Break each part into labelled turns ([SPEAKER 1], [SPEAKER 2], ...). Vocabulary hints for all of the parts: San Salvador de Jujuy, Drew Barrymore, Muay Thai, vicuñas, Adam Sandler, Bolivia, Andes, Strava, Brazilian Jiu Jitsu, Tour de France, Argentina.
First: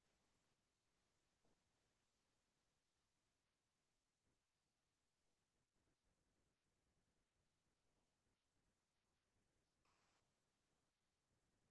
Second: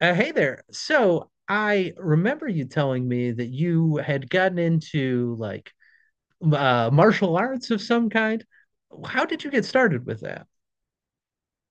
[SPEAKER 1] Hey there. So I remember you telling me that you had gotten into martial arts of some kind. How did you get started with that?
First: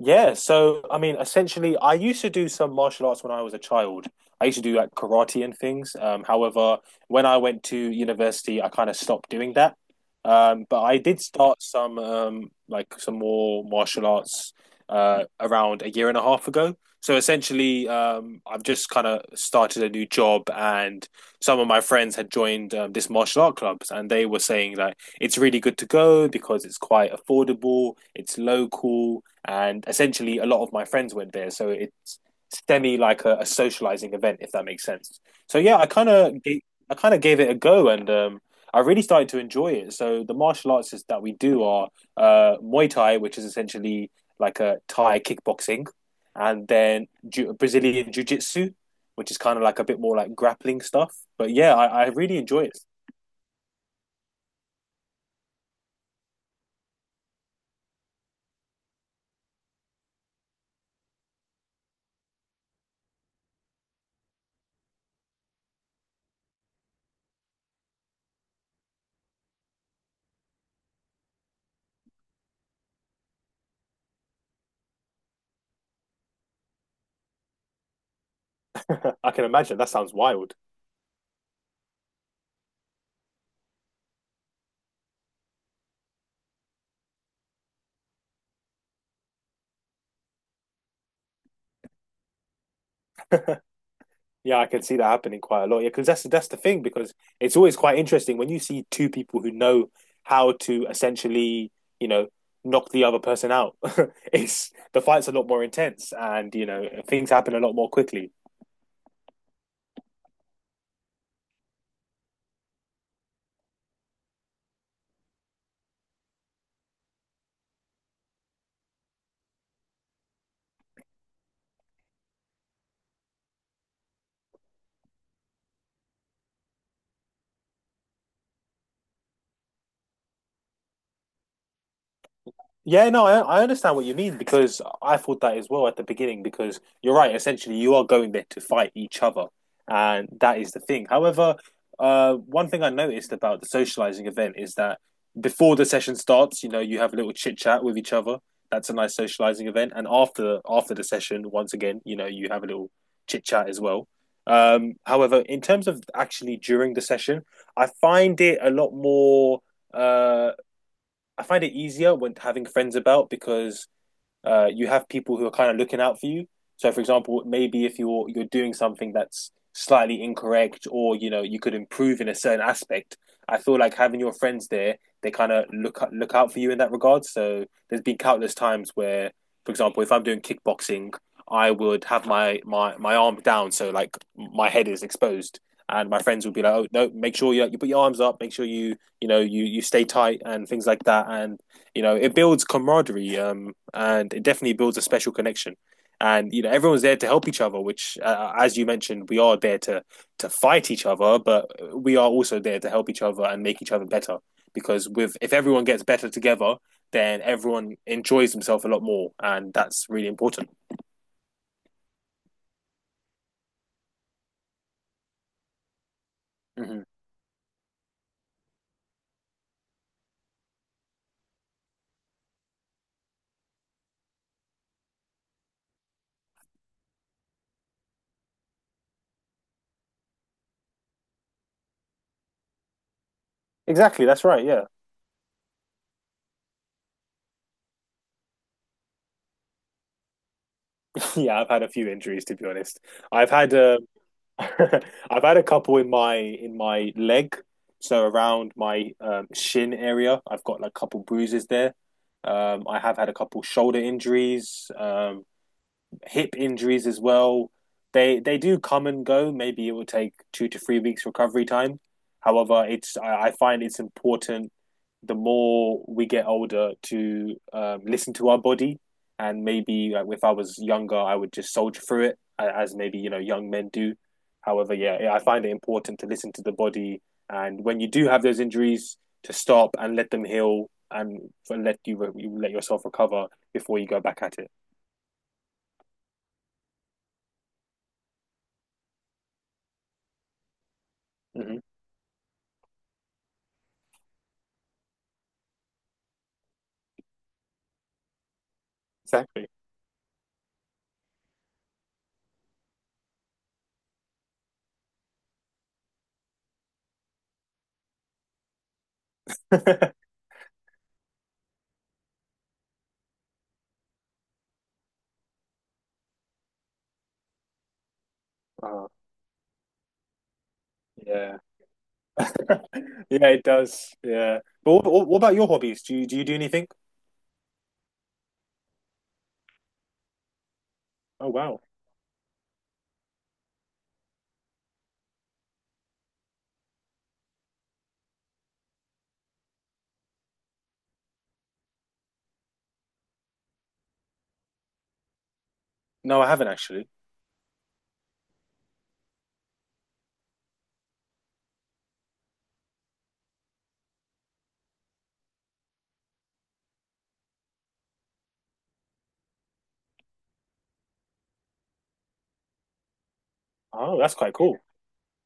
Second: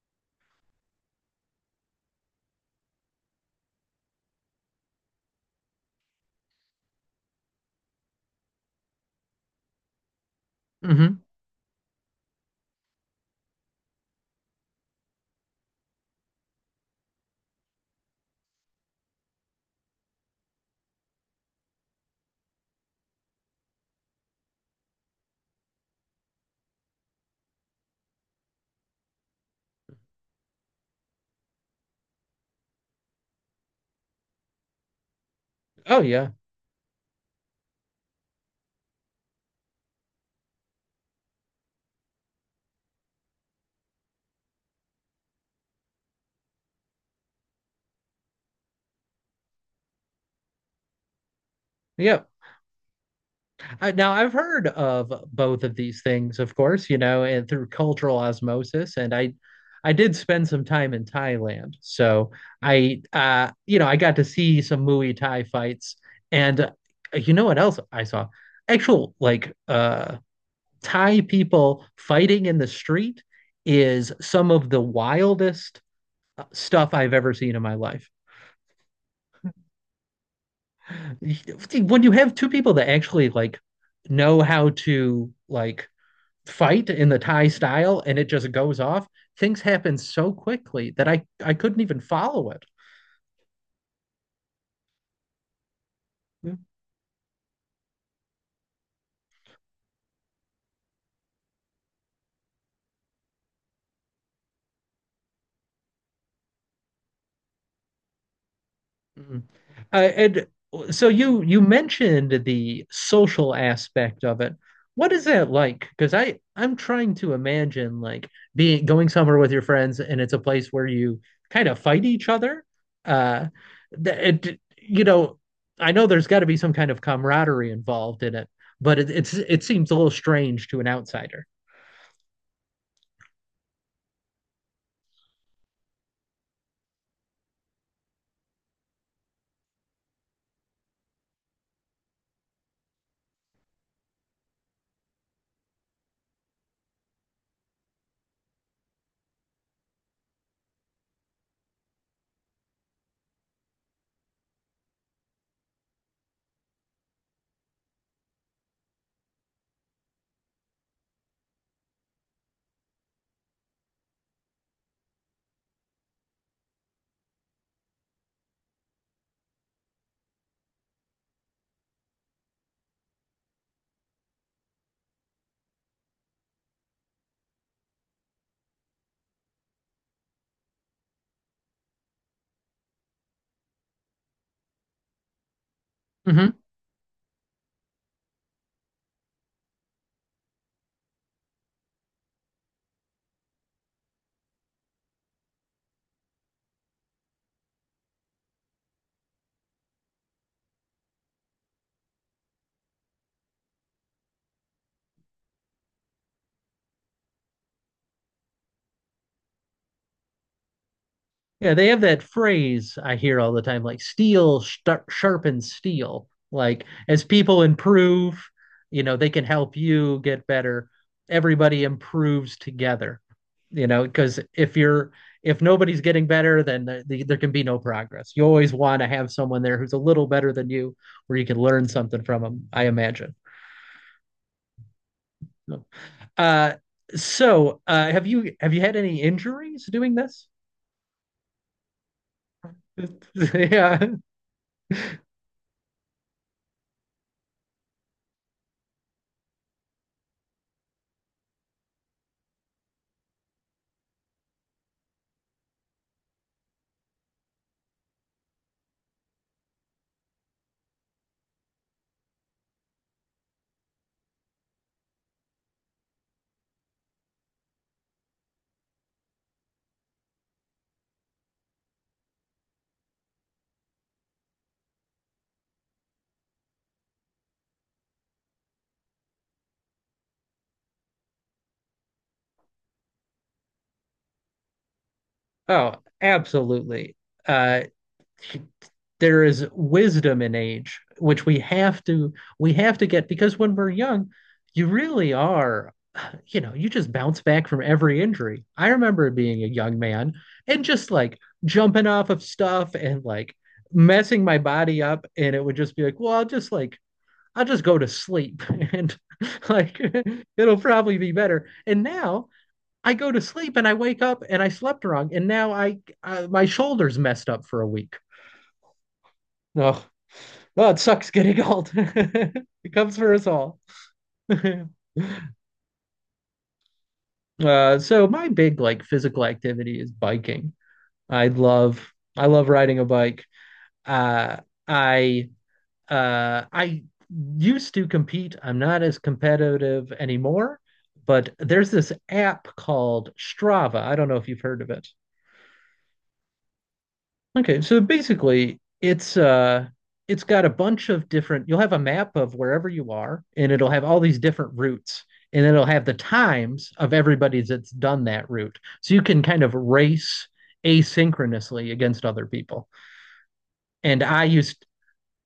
[SPEAKER 2] Yeah, so I mean, essentially, I used to do some martial arts when I was a child. I used to do like karate and things. However, when I went to university, I kind of stopped doing that. But I did
[SPEAKER 1] Hmm.
[SPEAKER 2] start some like some more martial arts around a year and a half ago. So essentially, I've just kind of started a new job, and some of my friends had joined this martial art clubs, and they were saying that it's really good to go because it's quite affordable, it's local and essentially a lot of my friends went there, so it's semi like a socializing event, if that makes sense. So yeah, I
[SPEAKER 1] Oh
[SPEAKER 2] kind
[SPEAKER 1] yeah.
[SPEAKER 2] of I kind of gave it a go, and I really started to enjoy it. So the martial arts that we do are Muay Thai, which is essentially like a Thai kickboxing, and then Brazilian Jiu Jitsu, which is kind of like a bit more like grappling stuff. But yeah, I
[SPEAKER 1] Yep.
[SPEAKER 2] really enjoy it.
[SPEAKER 1] Now I've heard of both of these things, of course, you know, and through cultural osmosis. I did spend some time in Thailand, so you know, I got to see some Muay Thai fights, and you know what else I saw? Actual like Thai people fighting in the street is some of the wildest stuff I've ever seen in my life.
[SPEAKER 2] I can imagine. That sounds wild.
[SPEAKER 1] When you have two people that actually like know how to like fight in the Thai style and it just goes off, things happen so quickly that I couldn't even follow it.
[SPEAKER 2] Yeah, I can see that happening quite a lot. Yeah, because that's the thing. Because it's always quite interesting when you see two people who know how to essentially, you know, knock the other person out. It's the fight's a lot more intense, and you know, things happen a lot more quickly.
[SPEAKER 1] Mhm. And so you mentioned the social aspect of it. What is that like? Because I'm trying to imagine like being going somewhere with your friends and it's a place where you kind of fight each other. Uh, that you know, I know there's got to be some kind of camaraderie involved in it, but it it seems a little strange to an outsider.
[SPEAKER 2] Yeah, no, I understand what you mean because I thought that as well at the beginning because you're right. Essentially, you are going there to fight each other, and that is the thing. However, one thing I noticed about the socializing event is that before the session starts, you know, you have a little chit chat with each other. That's a nice socializing event, and after the session, once again, you know, you have a little chit chat as well. However, in terms of actually during the session, I find it a lot more uh I find it easier when having friends about because you have people who are kind of looking out for you. So, for example, maybe if you're doing something that's slightly incorrect, or you know you could improve in a certain aspect, I feel like having your friends there, they kind of look out for you in that regard. So, there's been countless times where, for example, if I'm doing kickboxing, I would have my arm down, so like my head is exposed, and my friends
[SPEAKER 1] Ujú.
[SPEAKER 2] would be like, "Oh no, make sure you put your arms up, make sure you know you stay tight and things like that." And you know, it builds camaraderie and it definitely builds a special connection. And you know, everyone's there to help each other, which, as you mentioned, we are there to fight each other, but we are also there to help each other and make each other better. Because with if everyone gets better together, then everyone enjoys themselves a lot more, and that's really important.
[SPEAKER 1] Yeah, they have that phrase I hear all the time, like steel star sharpens steel. Like
[SPEAKER 2] Mm-hmm.
[SPEAKER 1] as people improve, you know, they can help you get better. Everybody improves together, you know, because if you're if nobody's getting better, then there can be no progress. You always want to have someone there who's a little better than you, where you can learn something from them, I imagine.
[SPEAKER 2] Exactly, that's right. Yeah,
[SPEAKER 1] Uh, have you have you had any injuries doing this?
[SPEAKER 2] yeah. I've had a few injuries to be honest. I've had
[SPEAKER 1] Yeah.
[SPEAKER 2] I've had a couple in my leg, so around my shin area. I've got like a couple bruises there. I have had a couple shoulder injuries. Hip injuries as well. They do come and go. Maybe it will take 2 to 3 weeks recovery time. However, it's I find it's important the more we get older to listen to our body and maybe like, if I was younger, I would just soldier through it as maybe you know young men do. However, yeah, I find it important to listen to the body, and when you do have those injuries, to stop and let them heal and let you let yourself recover before you go back at it.
[SPEAKER 1] Oh, absolutely. Uh, there is wisdom in age, which
[SPEAKER 2] Mm-hmm.
[SPEAKER 1] we have to get because when we're young, you really are, you know, you just bounce back from every injury. I remember being a
[SPEAKER 2] Exactly.
[SPEAKER 1] young man and just like jumping off of stuff and like messing my body up, and it would just be like, well, I'll just go to sleep and like it'll probably be better. And now I go to sleep and I wake up and I slept wrong, and now I my shoulders messed up for a week.
[SPEAKER 2] Oh,
[SPEAKER 1] Oh, oh, it sucks
[SPEAKER 2] yeah.
[SPEAKER 1] getting old. It comes for us
[SPEAKER 2] Yeah, it
[SPEAKER 1] all.
[SPEAKER 2] does. Yeah.
[SPEAKER 1] uh,
[SPEAKER 2] But what about your hobbies? Do you do you do anything?
[SPEAKER 1] so my big like physical activity is biking. I
[SPEAKER 2] Oh, wow.
[SPEAKER 1] love I love riding a bike. Uh, I I used to compete. I'm not as competitive anymore, but there's this app called Strava. I don't know if you've heard of it.
[SPEAKER 2] No, I haven't actually.
[SPEAKER 1] Okay, so basically it's got a bunch of different you'll have a map of wherever you are and it'll have all these different routes and it'll have the times of everybody that's done that route. So you can kind of race asynchronously against other people.
[SPEAKER 2] Oh,
[SPEAKER 1] And
[SPEAKER 2] that's quite cool.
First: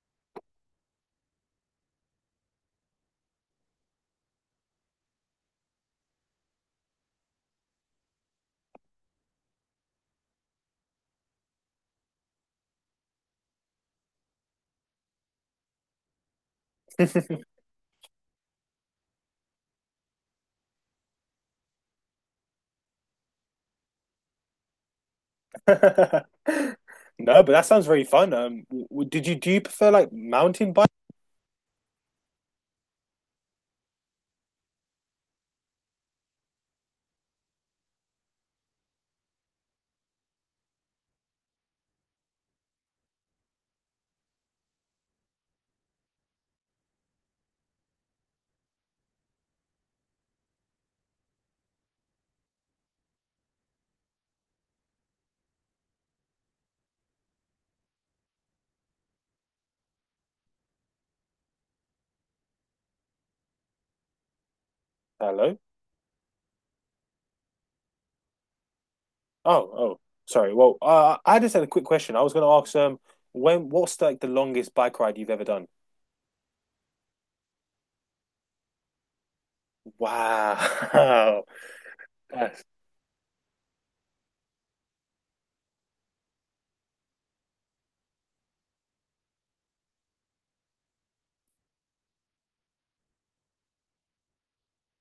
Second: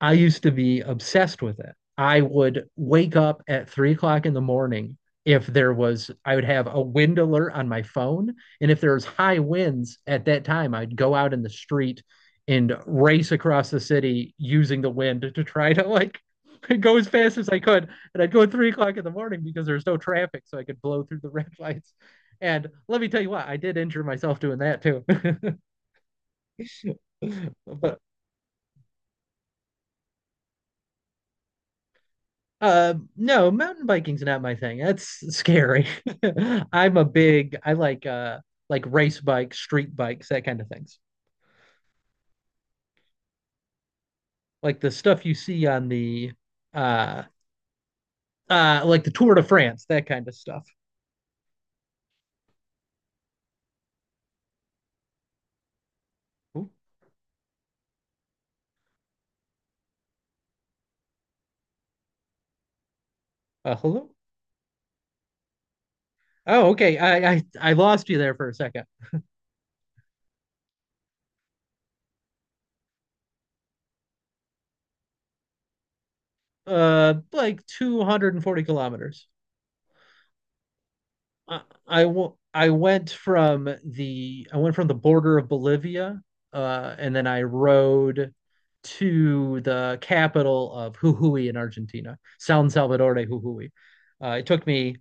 [SPEAKER 1] I used to be obsessed with it. I would wake up at 3 o'clock in the morning if there was, I would have a wind alert on my phone. And if there was high winds at that time, I'd go out in the street and race across the city using the wind to try to like go as fast as I could. And I'd go at 3 o'clock in the morning because there was no traffic, so I could blow through the red lights. And let me tell you what, I did injure myself doing that too.
[SPEAKER 2] No, but that sounds
[SPEAKER 1] but
[SPEAKER 2] very fun. Did you do you prefer like mountain bike?
[SPEAKER 1] No, mountain biking's not my thing. That's scary. I'm a big, I like like race bikes, street bikes, that kind of things. Like the stuff you see on the uh like the Tour de France, that kind of stuff. Ooh, hello?
[SPEAKER 2] Hello?
[SPEAKER 1] Oh, okay. I lost you there for a second.
[SPEAKER 2] Oh, oh, sorry. Well, I just had a quick question. I was going to ask when what's like the longest bike ride you've ever done?
[SPEAKER 1] Like 240 kilometers.
[SPEAKER 2] Wow.
[SPEAKER 1] I I
[SPEAKER 2] That's
[SPEAKER 1] I went from the border of Bolivia, and then I rode to the capital of Jujuy in Argentina, San Salvador de Jujuy. It took me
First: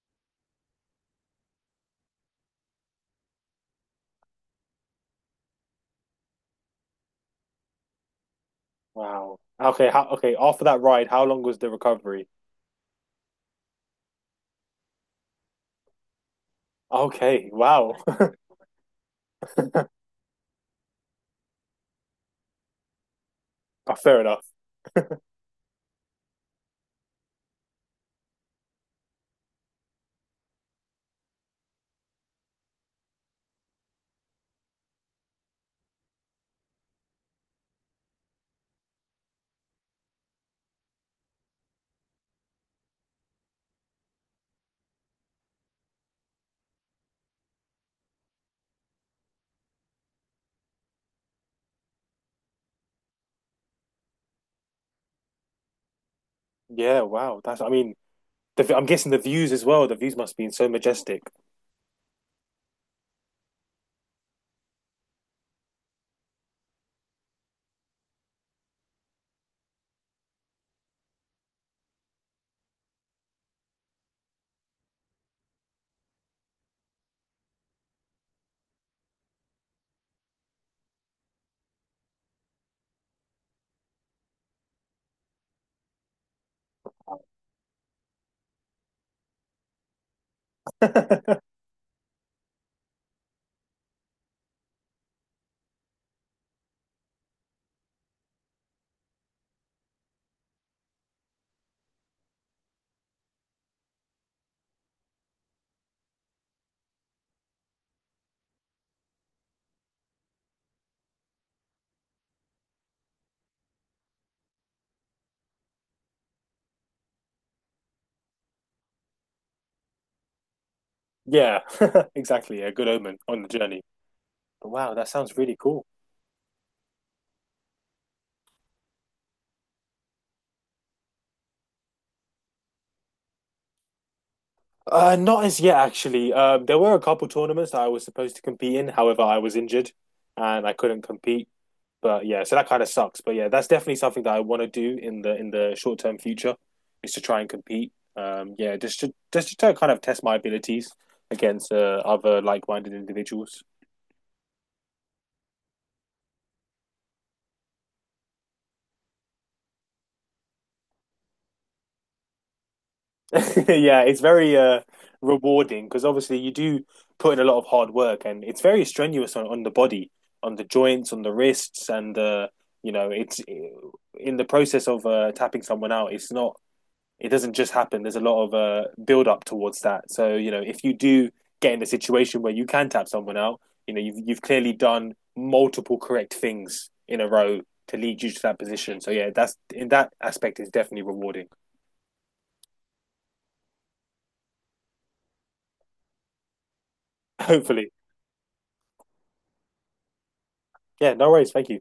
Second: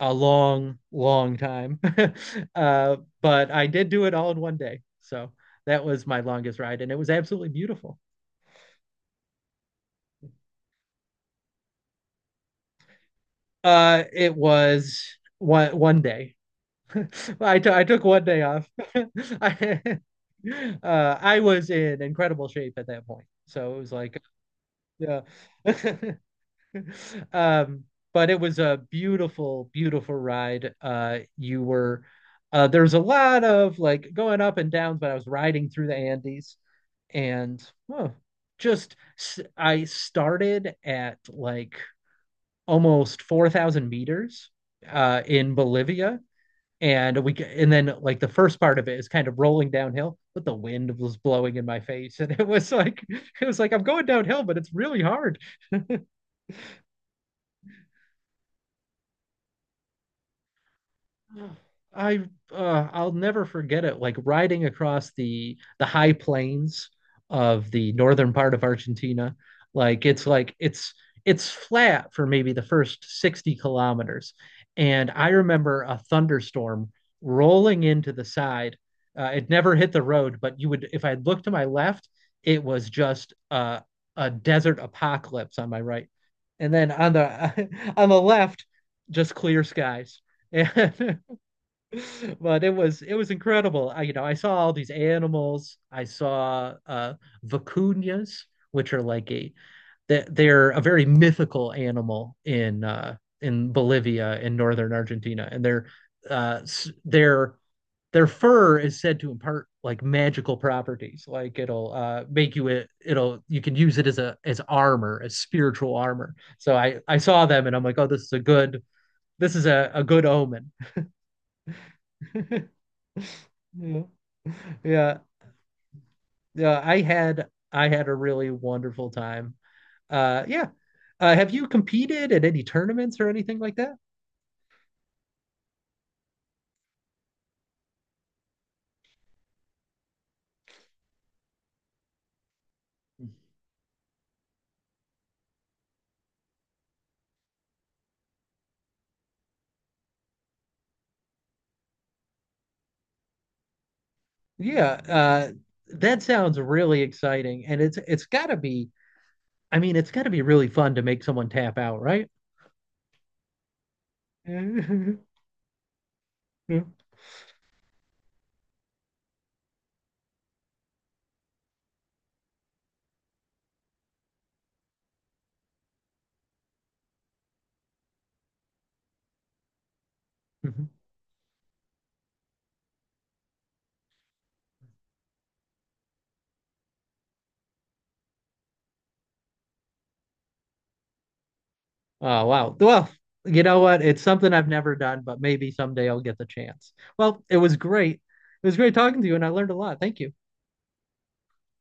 [SPEAKER 1] a long, long time, uh, but I did do it all in one day. So that was my longest ride, and it was absolutely beautiful.
[SPEAKER 2] wow. Okay, after that ride, how long was the recovery?
[SPEAKER 1] It was one day.
[SPEAKER 2] Okay,
[SPEAKER 1] I
[SPEAKER 2] wow.
[SPEAKER 1] took one day off. I I was in incredible shape at that point. So it was
[SPEAKER 2] Oh, fair
[SPEAKER 1] like
[SPEAKER 2] enough.
[SPEAKER 1] yeah. Um but it was a beautiful, beautiful ride. You were There's a lot of like going up and downs, but I was riding through the Andes and oh, I started at like almost 4,000 meters in Bolivia, and then like the first part of it is kind of rolling downhill, but the wind was blowing in my face and it was like it was like I'm going downhill but it's really hard.
[SPEAKER 2] Yeah, wow. I mean, I'm guessing the views as well. The views must be so majestic.
[SPEAKER 1] I I'll never forget it, like riding across the high plains of the northern part of Argentina. Like it's flat for maybe the first 60 kilometers. And I remember a thunderstorm rolling into the side. It never hit the road, but you would if I looked to my left, it was just a desert apocalypse on my right. And then on the on the left, just clear skies. And but it was incredible. I, you know, I saw all these animals. I saw vicuñas, which are like a that they're a very mythical animal in Bolivia, in northern Argentina, and uh their their fur is said to impart like magical properties. Like it'll make you it it'll you can use it as a as armor, as spiritual armor. So I saw them and I'm like, oh, this is a good omen.
[SPEAKER 2] Yeah, exactly. A good omen on the journey.
[SPEAKER 1] Yeah.
[SPEAKER 2] But wow, that
[SPEAKER 1] Yeah,
[SPEAKER 2] sounds really cool.
[SPEAKER 1] yeah. I had a really wonderful time. Yeah. Have you competed at any tournaments or anything like that?
[SPEAKER 2] Not as yet, actually. There were a couple tournaments that I was supposed to compete in. However, I was injured and I couldn't compete. But yeah, so that kind of sucks. But yeah, that's definitely something that I want to do in the short term future is to try and compete. Yeah, just to kind of test my abilities against other like minded individuals.
[SPEAKER 1] Yeah, that sounds really exciting, and it's got to be. I mean, it's got to be really fun to make someone tap out, right?
[SPEAKER 2] Yeah, it's very rewarding because obviously you do put in a lot of hard work and it's very strenuous on the body, on the joints, on the wrists, and you know, it's in the process of tapping someone out, it's not, it doesn't just happen. There's a lot of build up towards that. So, you know, if you do get in a situation where you can tap someone out, you know, you've clearly done multiple correct things in a row to lead you to that position. So yeah, that's in that aspect is definitely rewarding.
[SPEAKER 1] Oh wow. Well, you know what? It's something I've never done, but maybe someday I'll get the chance. Well, it was
[SPEAKER 2] Hopefully.
[SPEAKER 1] great. It was great talking to you, and I learned a lot. Thank you.
[SPEAKER 2] Yeah, no worries. Thank you.